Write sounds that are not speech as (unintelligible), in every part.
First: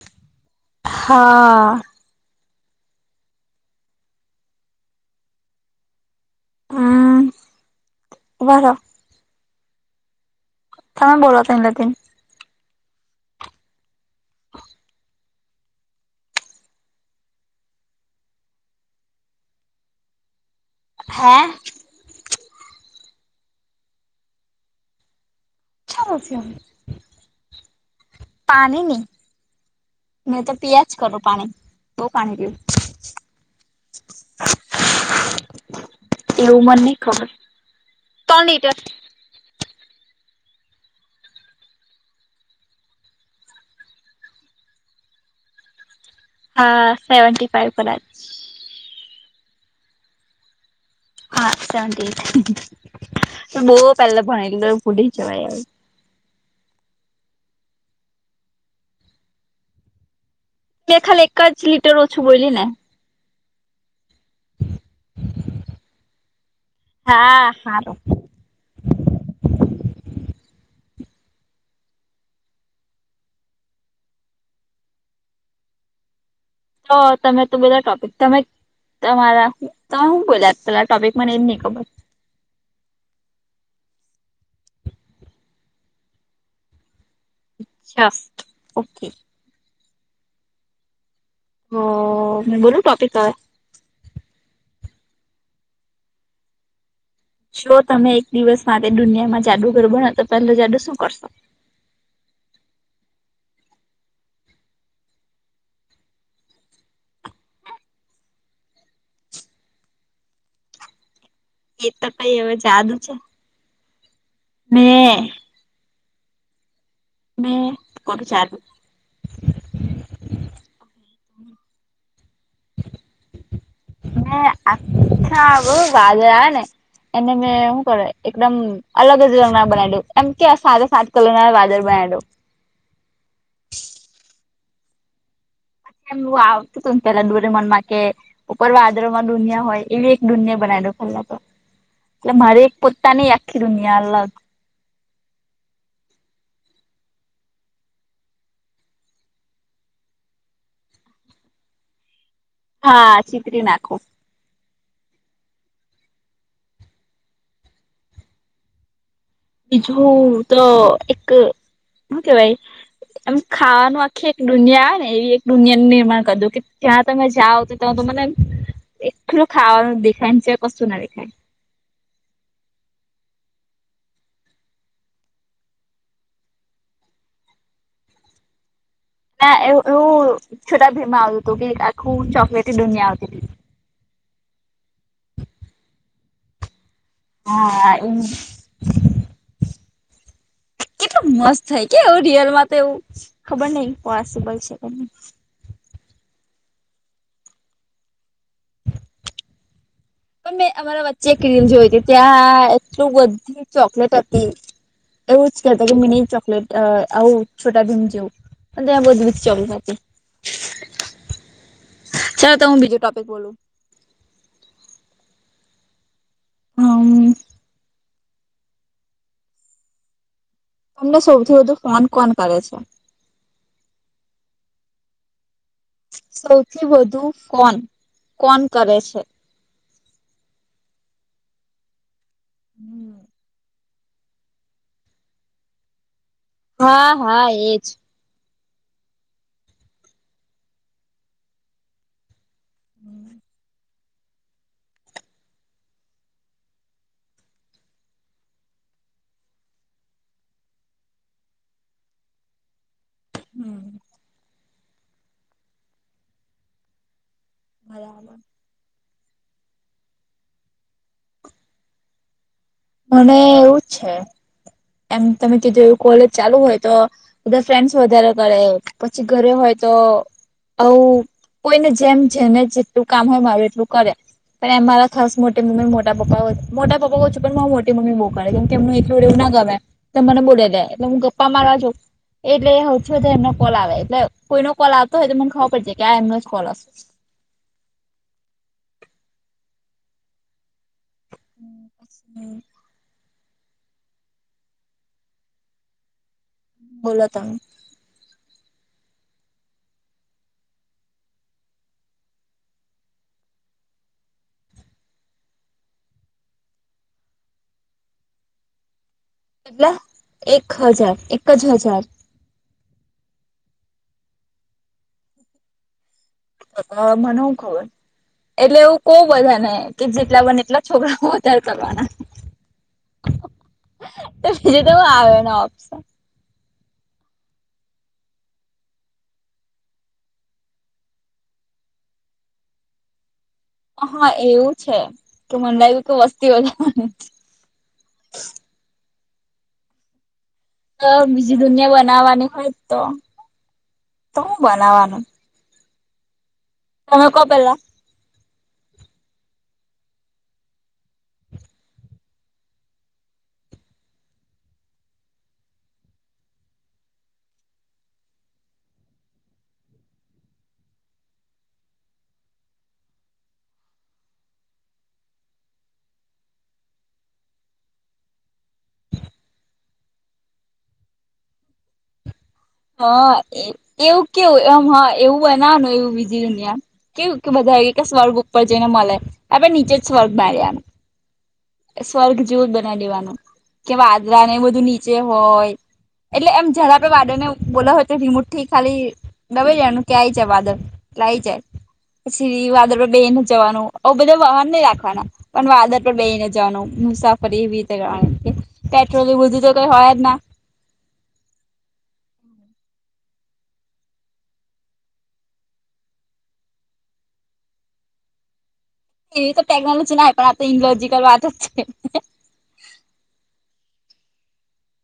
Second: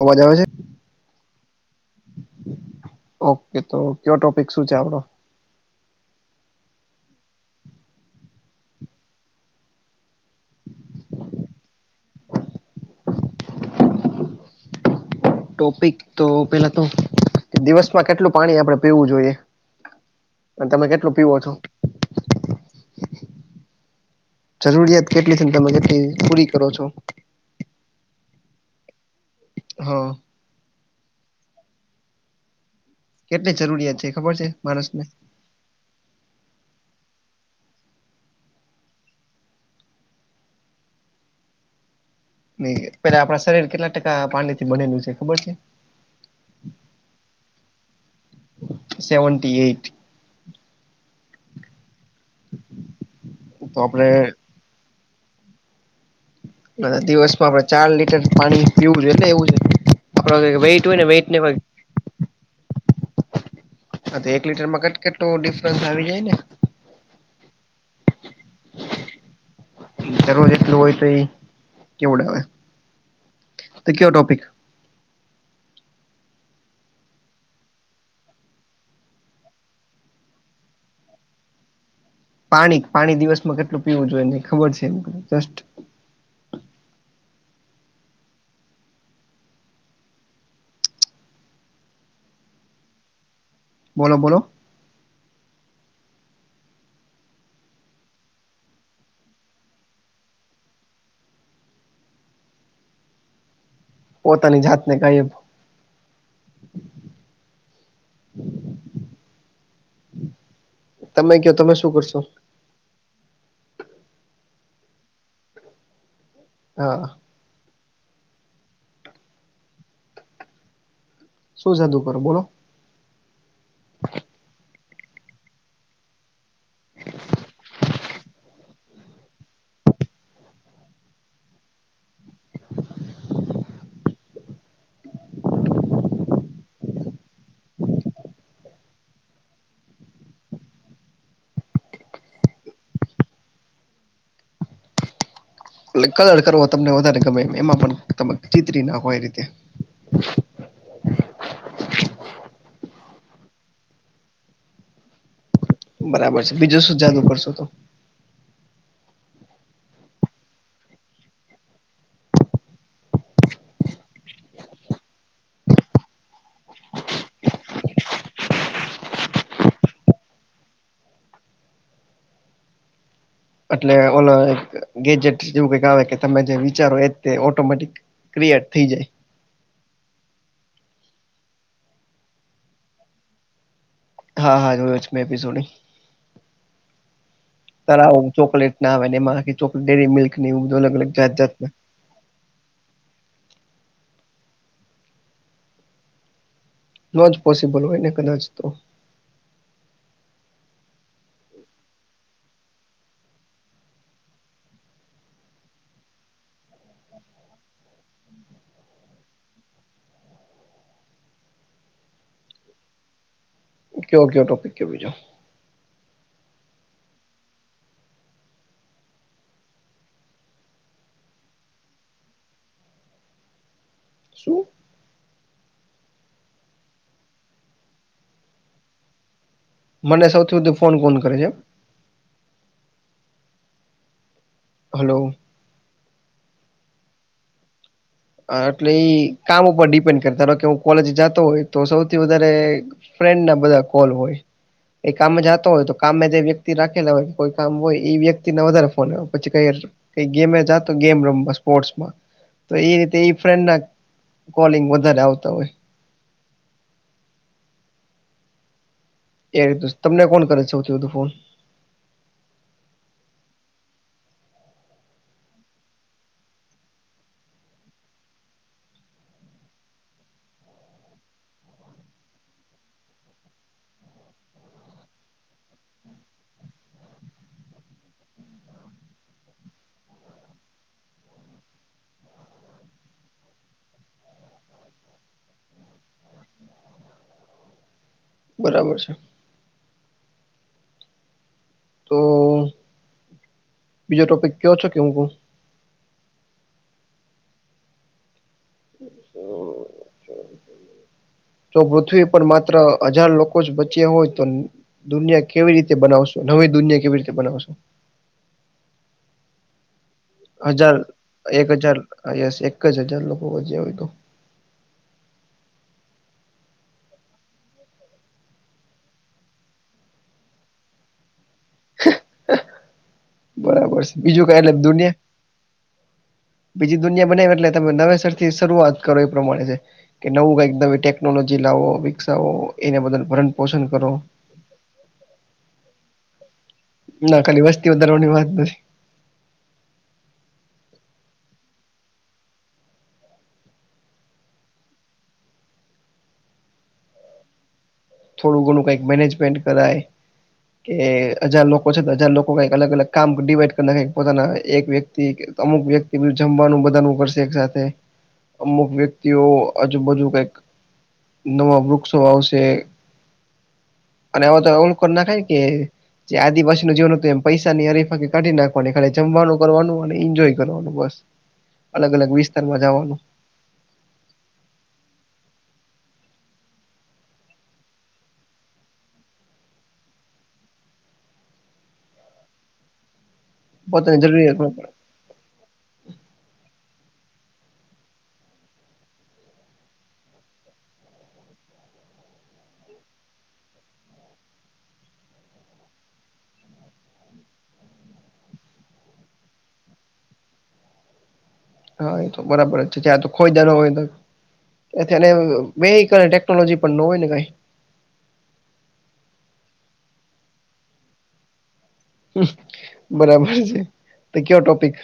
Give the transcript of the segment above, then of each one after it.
અવાજ આવે છે. હા ઓકે તો કયો ટોપિક શું છે આપડો? વાહ વાહ! હા તમે બો તઇ નથી તો ટોપિક તો પેલા તો દિવસમાં કેટલું પાણી આપડે પીવું જોઈએ. અને તમે કેટલું હે પીવો છો? જરૂરિયાત કેટલી છે. તમે કેટલી પૂરી કરો છો (inaudible) પાણી ની હા મે તો પિયાજ કરુ પાણી. બો પાણી પીમ કેટલી જરૂરિયાત છે. ખબર છે માણસ ને? એવું મને ની ખબર. ત્રણ લીટર ન પેલા આપણા શરીર કેટલા ટકા પાણી થી બનેલું છે ખબર છે? હા સેવન્ટી ફાઈઇવ પર. સેવનન્ટટી એઈટ હા સંત તો બહ આપડે પહેલા ભણેલી તો ભૂલી જવાય. દિવસમાં આપડે ચાર લીટર પાણી પીવું જોઈએ. એટલે એવું છે આપડ વેઇટ હોય મે ને ખાલી વેઇટ ને એકાચ લીટર ઓછું બોલી ને. હા તો એક લીટરમાં કટકટું ડિફરન્સ આવી જાય ને. હા હારો (inaudible) જરૂર જેટલું હોય તો એ કેવુંડાવે? તો ક ટોપિક તો તમે તો બધા ટપિક તમે તમારા તમે શું બોલ્યા પલા ટોપિક મને એમ નહી ખબર. પાણી પાણી દિવસમાં કેટલું પીવું જોઈએ ન ખબર છે. એમ જસ્ટ ઓકે. હ મે બોલું ટોપી હતું. બોલો બોલો. જો તમે એક દિવસ માટે દુનિયામાં જાદુગર બનો તો પહેલા જાદુ શું કરશો? પોતાની જાતને કઈ તમે ક્યો એ તો કઈ હવે જાદુ છે મે હા મેં કોભી ચાર (unintelligible) શું સાધુ કરો બોલો હ (unintelligible) અચ્છા બહ વાજને એને મે હું કરે એકદમ અલગ જ રંગ ના બનાવી દ્યો એમ કે આ સાથે સાત કલર ના વાજર બનાવી દવ એમ આવતું હતુંને (unintelligible) પેલા ડૂર મન માં કે ઉપર વાદરો માં દુનિયા હોય એવી એક દુનિયા બનાવી દો ખલાતો એટલે મારે એક પોતાની આખી દુનિયા અલગ એટ કલર કરો તમને વધારે ગમે એ એમાં (inaudible) પણ તમે ચિતરી નાખો એ રીતે હા ચીતરી નાખો બરાબર છે બીજું શું જાદુ કરશો તો બીજું તો એક હું કેવાય એમ ખાવાનું આખી એક દુનિયા આવે ને એવી એક દુનિયાનું નિર્માણ કર દો કે ત્યાં મે જાઓ તો ત તો મને એલું ખાાવ દેખાયચ કશું ના દેખાય એટલે ઓ ગેજેટ જેવું કઈક આવે કે તમે જે વિચારો એ તે ઓટોમેટિક ક્રિએટ થઈ જાય (inaudible) ના એવું એવું (unintelligible) છોટા ભીમાં આવતું હતું કે આખું ચોકલેટી દુનિયા આવતી હતી (inaudible) હા હા જોયો છે મેં (inaudible) એપિસોડ હા તારા એમ આવ ચોકલેટ ના આવે ને એમાંખ ચોક ડેરી મિલ્ક એવ બધ અલગ અલગ કેટલું જાત જાત મસ્ત થાય કે એવું રિયલમાં તો એવું (unintelligible) ખબર નહિ પોસિબલ છે કે ન ન જ પોસિબલ હોય ને કદાચ તો પણ મેં અમારા વચ્ચે ક્રીમ જોઈ હતી ત્યાં એટલું બધી ચોકલેટ હતી એવું કેતા કે મિ ન ચકલેટ આવ છોટા ભીમ જેવુ. અને ત એ બધી જ ચમ (unintelligible) (unintelligible) ચાલો તો હું બીજું ટોપિક બોલું કયો કયો ટોપિક કયો બીજો હમ તમને સૌથી વધુ ફોન કોન કરે છે. શું સૌથી વધુ કોન કોન કરે છે. મને સૌથી વધુ ફોન કોણ કરે છે. હમ (unintelligible) હલો. હા હા એજ હ એટલે એ કામ ઉપર ડિપેન્ડ કર ધારો કે હું કોલેજ જાતો હોય. તો સૌથી વધારે ફ્રેન્ડ ના બધા કોલ હોય. એ કામ જતો હોય તો કામ જે વ્યક્તિ રાખેલા હોય કોઈ કામ હોય એ વ્યક્તિને વધારે ફોન આવે પછી ક કઈ ગેમે જા તો ગેમ રમવા સ્પોર્ટસમાં તો એ રીતે તે એ ફ્રેન્ડના હમ કોલિંગ વધારે આવતા હોય. બરાબર (unintelligible) એ રીત તમને કોણ કરે છે સૌથી વધું ફોન મને એવુંજ છે એમ તમે ક જોવું કોલેજ ચાલુ હોય તો બધા ફ્રેન્ડ્સ વધારે કરે પછી ઘરે હોય તો અ કોઈને જેમ જેને જેટલું કામ હોય મારું એટલું કરે પણ એ મારા ખાસ મોટી મ્મી મોટા પપ્પા મોટા પપ્પા પણ મોટી મમ્મી બોવાડે કેમ કે એમનું એટલું રેવું ના ગમે તો મને બોલે દે એટલે હું ગપ્પા મારા છું એટલે હ છું તો એમનો કોલ આવે એટલે કોઈનો કોલ આવતો હોય તો મને ખબર પડ જ કે આ એમનો જ કોલ આવશે બરાબર છે. તો (unintelligible) બીજો ટોપિક કેયો છે કે હું કું બોલો તમે હા જો પૃથ્વી પર માત્ર હજાર લોકો જ બચ્યા હોય તો દુનિયા કેવી રીતે બનાવશો નવી દુનિયા કેવી રીતે બનાવશો એટલે એક હજાર એક જ હજાર હા યસ એક જ હજાર લોકો વ જે હોય તો હ મને શુ ખબર એટલે એવું ક બધા ને કે જેટલા બને એટલા છોકરા વધાર કરવાના બરાબર છે કઈ એટલે બીજું તો હું દુનિયા આવ્યોને ઓપ્શન બીજી દુનિયા બને એટલે તમે નવેસર થી શરૂઆત કરો એ પ્રમાણે છે. કે નવું કાઈક નવી ટેકનોલોજી લાવો વિકસાવો એને બદલ પરં હ એવું છે? તો મન લાયગુ કઈક વસ્તી વધારવાન ના ખાલી વસ્તી વધારવાની વાત નથી બીજી દુનિયા બનાવવાની હોય તો તો હું બનાવાનું તમે કો પહેલા થોડું ઘણું કઈક મેનેજમેન્ટ કરાય કે હજાર લોકો છે હજાર લોકો કક અલગ અલગ કામ ડિવાઈડ કરી ના પોતાના એક વ્યક્તિ કીક અમુક વ્યક્તિનું જમવાનું બધાનું કરશે એકસાથે. અમુક વ્યક્તિઓ આજુબાજુ કંઈક નવાં વૃક્ષો વાવશે. અને અવે તો ઓમ કર નખાય કે ચાર દિવસનું જીવન હતું એમ પૈસાની હરીફાકી કાઢી નાખવાની ખાલી જમવાનું કરવાનું અને ઈન્જોય કરવાનું બસ. અલગ-અલગ વિસ્ હ એવું કેવું એમ હ એમ એવું બનાવનું એવું બીજી દુનિયા. કેવું કે બધા એ કે સ્વર્ગ ઉપર જઈને મલે આપડે નીચે જ સ્વર્ગ બાર્યા. સ્વર્ગ જેવું જ બનાવી દેવાનું કે પોતાની વાદરા ને જરૂરિયાત એ બધું પ્રમાણે ની ચે હોય એટલે એમ જયારે આપડે વાદળને બોલાઉ હોય તો રિમોટથી ખાલી ડબાઈ દેવાનું કે આય જા વાદળ એટલે આઈ જાય. પછી વાદળ પર બેહીને જવાનું આવ બધાં વાહન નહીં રાખવા. પણ વાદળ પણ બેઈને જવાનું મુસાફરી એવી રીતે કરવાનું પેટ્રોલને બધું તો કંઈ હોય જ ના. હા એ તો બરાબર છે ત્યાં તો ખોયદાનો હોય તો એથી એન અ વેહિકલ ટેકનોલોજી પણ ન હોય ને કાઈ. એવી તો ટેકનોલોજી ના હોય પણ આ તો ઇંગ્લોજીકલ વાત જ છે. અમ બરાબર છે તો કયો ટોપિક.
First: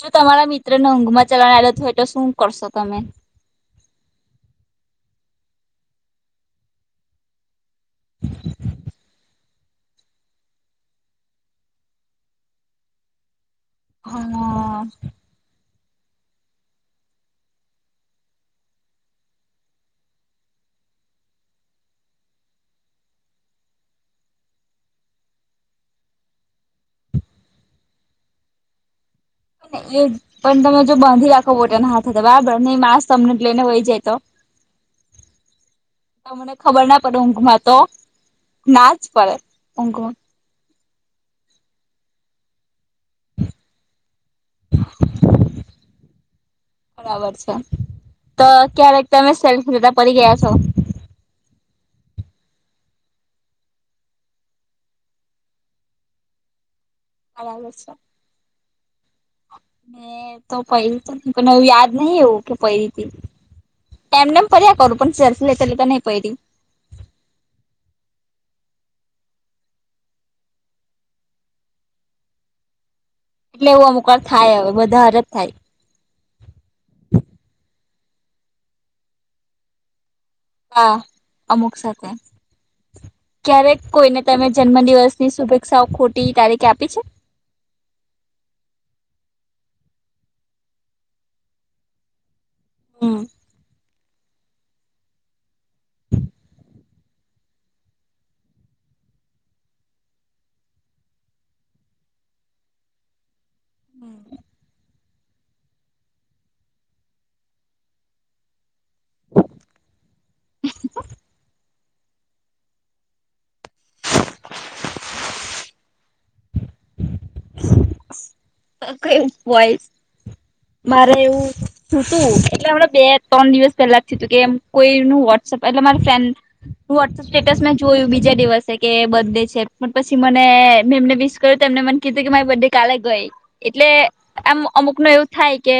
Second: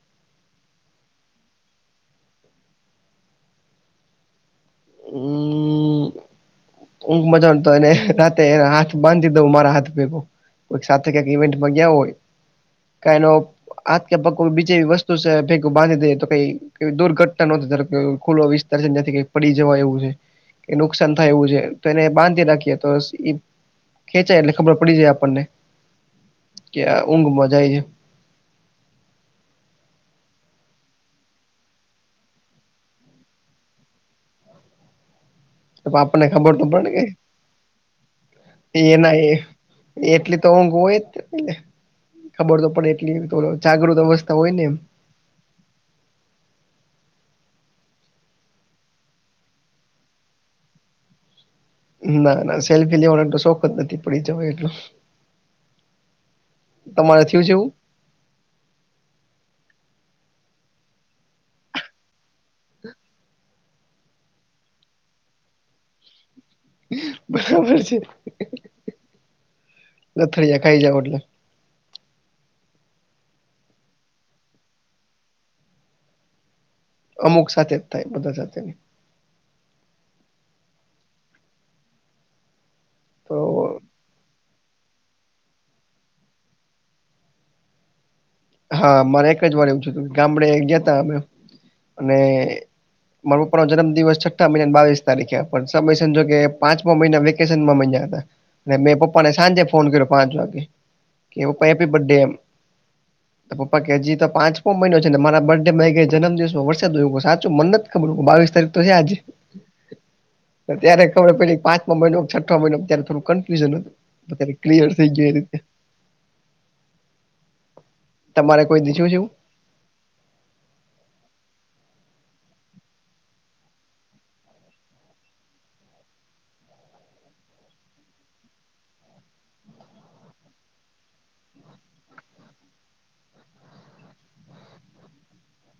જો તમારા મિત્રને ઊઘમાં ચાલવાની આદત હોય તો શું કરશો તમે? અમ્મ. અમ્મ ઊંઘમાં ચાલવાન તો એને રાતે એના હાથ બાંધી દઉં મારા હાથ ભેગું. કોઈક સાથે કાક ઈવેન્ટમાં ગયા હોય કા એનો હાથ કે પગ કોઈ બીજી હા એવી વસ્તુ છે ભે ગુ બાંધી દયે તો કઈ દુર્ઘટના નોતી ખુલ્લો વિસ્તાર છે ન્યાથી કાઈ પડી જવા એવું છે. કંઈ નુકસાન થાય એવું છે. તો એને બાંધી રાખીએ તો ઈ ખેંચાય એટલે ખબર પડી જાય આપણને. કે આ ઊંઘમાં જાય હે. હ ને એજ. પણ તમે જો બાંધી રાખવા બોલ્યા હાથે તો બરાબર નહીં માણસ તમને લઈને વહી જાય તો? તો આપણને તમને તો ખબર ના ને પડે ઊઘમાં તો? ના જ એના પડે એ ઊંઘમાં એટલી તો ઊંઘ હોય જ ને. એટલે ખબર તો પડે એટલી તો જાગૃત અવસ્થા હોય ને એમ. બરાબર છે તો ક્યારેક તમે સેલ્ફી લેતા પડી ગયા છો? ના ના, સેલ્ફી લેવાનો એટલો શોખ જ નથી પડી જવાય એટલો. તમારે થયું આ એવું (unintelligible) છે. મે તો પયડી તી પણ એવું યાદ નહીં એવું કે પયરી તી. એમનેમ પર્યા કરુ પણ સેલ્ફી લેતાં લેતા તો નઈ પયડી. બરાબર છે લથયડા ખાઈ જાઓ એટલે. એટલે એવું અમુક થાય હવે બધા હારે જ થાય. અમુક સાથે જ થાય બધા સાથે ની. હા, અમુક સાથે તો ક્યારેક કોઈને તમે જન્મદિવસની શુભેચ્ક્ષાઓ ખોટી તારીખે આપી છે? હા મારે એક જ વાર એવું થયું હતું ગામડે ગયા તા અમે અને હમ. મારો પપ્પાનો જન્મદિવસ છઠ્ઠ મા મહિનાની બાવીસ તારીખે પણ સમય સંજોગે કે પાંચમા મહિના મ વેકેશન માં મજા હતાં. ને મેં પપ્પાને સાંજે ફોન કર્યો પાંચ વાગે કે પપ્પા હેપી બર્ડે એમ. તા પપ્પા કે હજી તો પાંચમો મહિનો મારા બર્થ ડે મને કે ગયા જન્મદિવસ વરસાદ આયવો પણ સાચું મન નથ જ ખબર બાવીસ તારીખ તો હે આજે ત્યારે ખબર પયડી કે પાંચ છ મહિનો છઠ્ઠ મહિનોમાં ત્યારે થોડું કન્ફ્યુઝન હતુંત્યારે ક્લિયર થઈ ગું એ રીતે. તમારે કોઈ દીધું છે કઈ એવું હોય? મારે એવું શું તું એટલે હમણાં બે ત્રણ દિવસ પહેલા જ થ તું કે એમ. કોઈ નું વોટ્પ એટલે મારી ફ્રેડ સ્ટેટસ મેં જોયું બીજા દિવસે કે બર્ ડે છે પણ પછી મને મેં એમને વિસ કર્યું એને મને કીધું કે મારી બડે કાલે ગઈ એટલે આમ અમુક ન એવું થાય કે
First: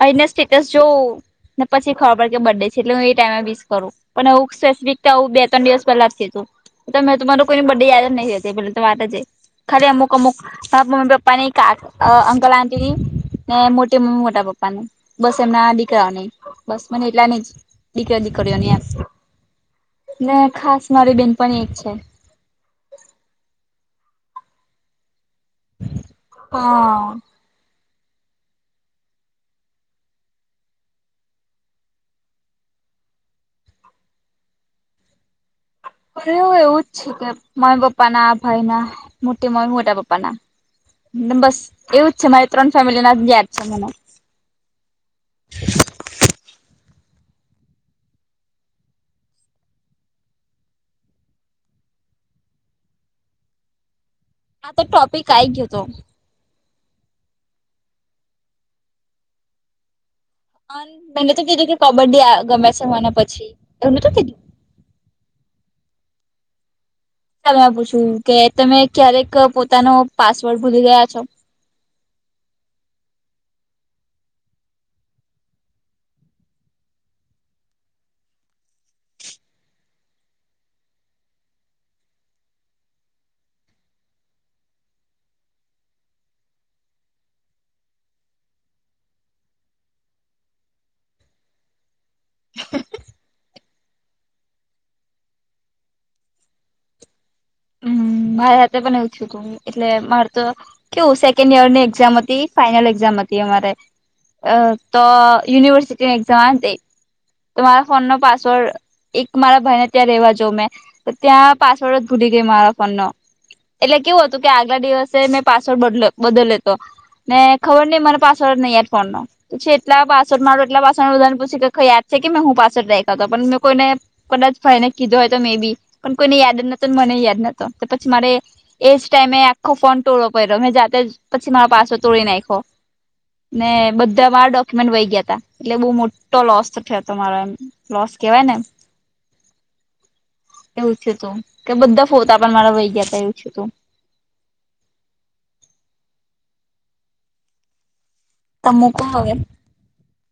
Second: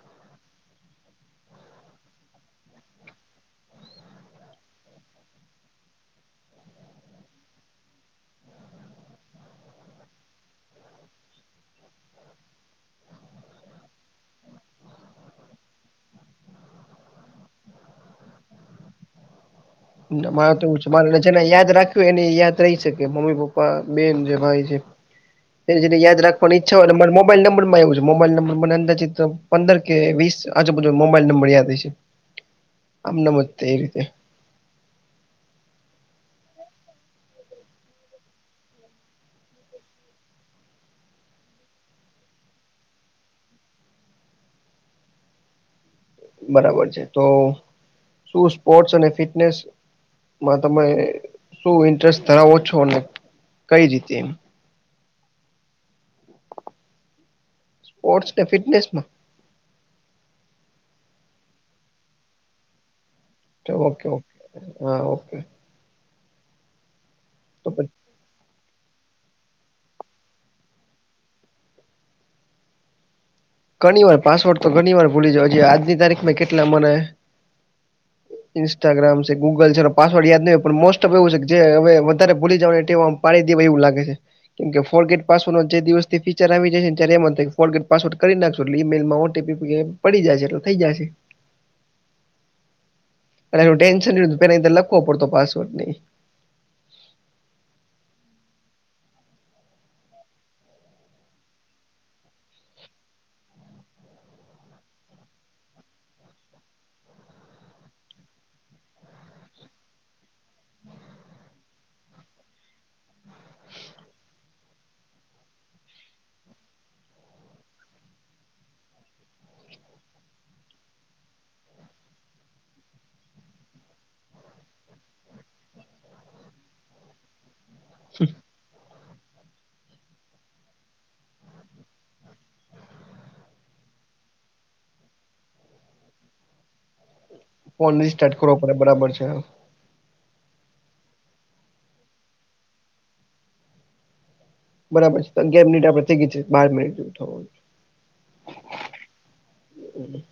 અને સ્ટેટસ જોવ ને પછી ખબર પડે કે બર્ ડે છે એટલે હું એ ટાઈમે વિસ કરું. પણ એવુ સ્પેસિફિક આવ બે ત્રણ દિવસ પેલા જ થીધું. મેં તમારું કોઈને બડે યાદ જ નહીં હતી પલે તો વાત જ એ ખાલી અમુક અમુક મમ્મી પપ્પાની કા અંકલ આંટી ની ને મોટી મમ્મી મોટા પપ્પા ની. બસ એમના દીકરાઓ નહી બસ મને એટલા નઈ દીકરા દીકરીઓ ની એમ. ને મારે તોવું છે ખાસ મારી મારેને બેન જેને પણ યાદ એક છે રાખ્યું એને યાદ રહી શકે મમ્મી પપ્પા બેન જે ભાઈ છે એને જેને યાદ રાખ ઈચ્છા હોય અને હા મારા મોબાઇલ નંબર માય એવું છે. મોબાઈલ નંબર મને અંદાજીત પંદર કે વીસ આજુબાજુ મોબાઈલ નંબર યાદ હ છે આમને આમ જ તે એ રીતે. અ એવું જ છે કે મય પપ્પા ના ભાઈ ના મોટી મ મોટા પપા ના. બસ એવું જ છે મારે ત્રણ ફેમિલી ના જ ગયા જ છે મને. બરાબર છે તો શું સ્પોર્ટસ અને ફિટનેસ? માં તમે શું ઇન્ટરેસ્ટ ધરાવો છો કઈ રીતે એમ? આ તો ટોપિક આઇ ગયો તો સ્પોર્ટસને ફિટનેસમાં? મેને તો કીધું કે કબડ્ડી ગમે છે મને પછી. એવું ઓકે નતું ઓકે કીધું હા ઓકે. તમે તો પછી પૂછ્યું કે તમે ક્યારેક પોતાનો પાસવર્ડ ભૂલી ગયા છો? ઘણી વાર પાસવોર્ટ તો ઘણી વાર ભૂલી જજ આજની તારીખમાં કેટલા મને ઇન્સ્ટાગ્રામ છે ગુગલ છે એ પાસવર્ડ યાદ ન હોય પણ મોસ્ટ ઓફ એવું છે કે જે હવે વધારે ભૂલી જવા ટેવ પાડી દેવા એવું લાગે છે કેમ ફોર્ગેટ પાસવર્ડ નો જે દિવસ થી ફીચર આવી જાય ત્યારે એમ જ થાય ફૉર્ગેટ પાસવર્ડને કરી નાખશો એટલે ઈમેલમાં ઓટીપી પડી જશે એટલે થઈ જશે. અને એ ટેન્શન પે લખવો પડતો પાસવર્ડ. હ મારે એ હાતે પણને એવું થયું તુ. એટલે મારે તો કેવું સેકન્ડ યરની એક્ઝામ હતી ફાઈનલ એક્ઝામ હતી અમારે અ તો યુનિવર્સિટી એક્ઝામ આ દ તો ફોન ન પાસવર્ડ એક મારા ભાઈને ત્યાં રેવા જઉ મેં તો ત્યાં પાસવર્ડ જ ભૂલી ગઈ મારા ફોન નો. એટલે કેવું હતું કે આગલા દિવસે મેં પાસવોર્ડદ બદલ્યો તો. ને ખબર નહિ મને પાસવર્ડ નહીં એેડફોન નો. પછી એટલા પાસવર્ડ મારો એટલા પાસ બધાને પછી ક યાદ છે કે મેં હું પાસવર્ડ રેખાતો પણ મેં કોઈને કદાચ ભાઈને કીધો હોય તો મે બી પણ કોઈને યાદ જ નતો મને યાદ નતો તો પછી મારે એજ ટાઈમે એ આખો ફોન તોડો પડ્યો મેં જાતે પછી મારો પાસો તોડી નાખ્યો. ને બધા માર ડોક્યુમેન્ટ વહી ગયા હતા એટલે બહુ મોટો લોસ થયો હતો મારો એમ. ફોન નહી લોસ સ્ટાર્ટ કેવાય ને કરવો પડે બરાબર છે એવું છે તું કે બધા ફોતા પણ મારા વઈ ગયા હતા એવું થયું તુ. બરાબર છે તોગિયાર મિનિટ આપડે થઈ ગઈ છે બાર મિનિટ જેવું થવા છે. તો મૂકો હવે. (inaudible)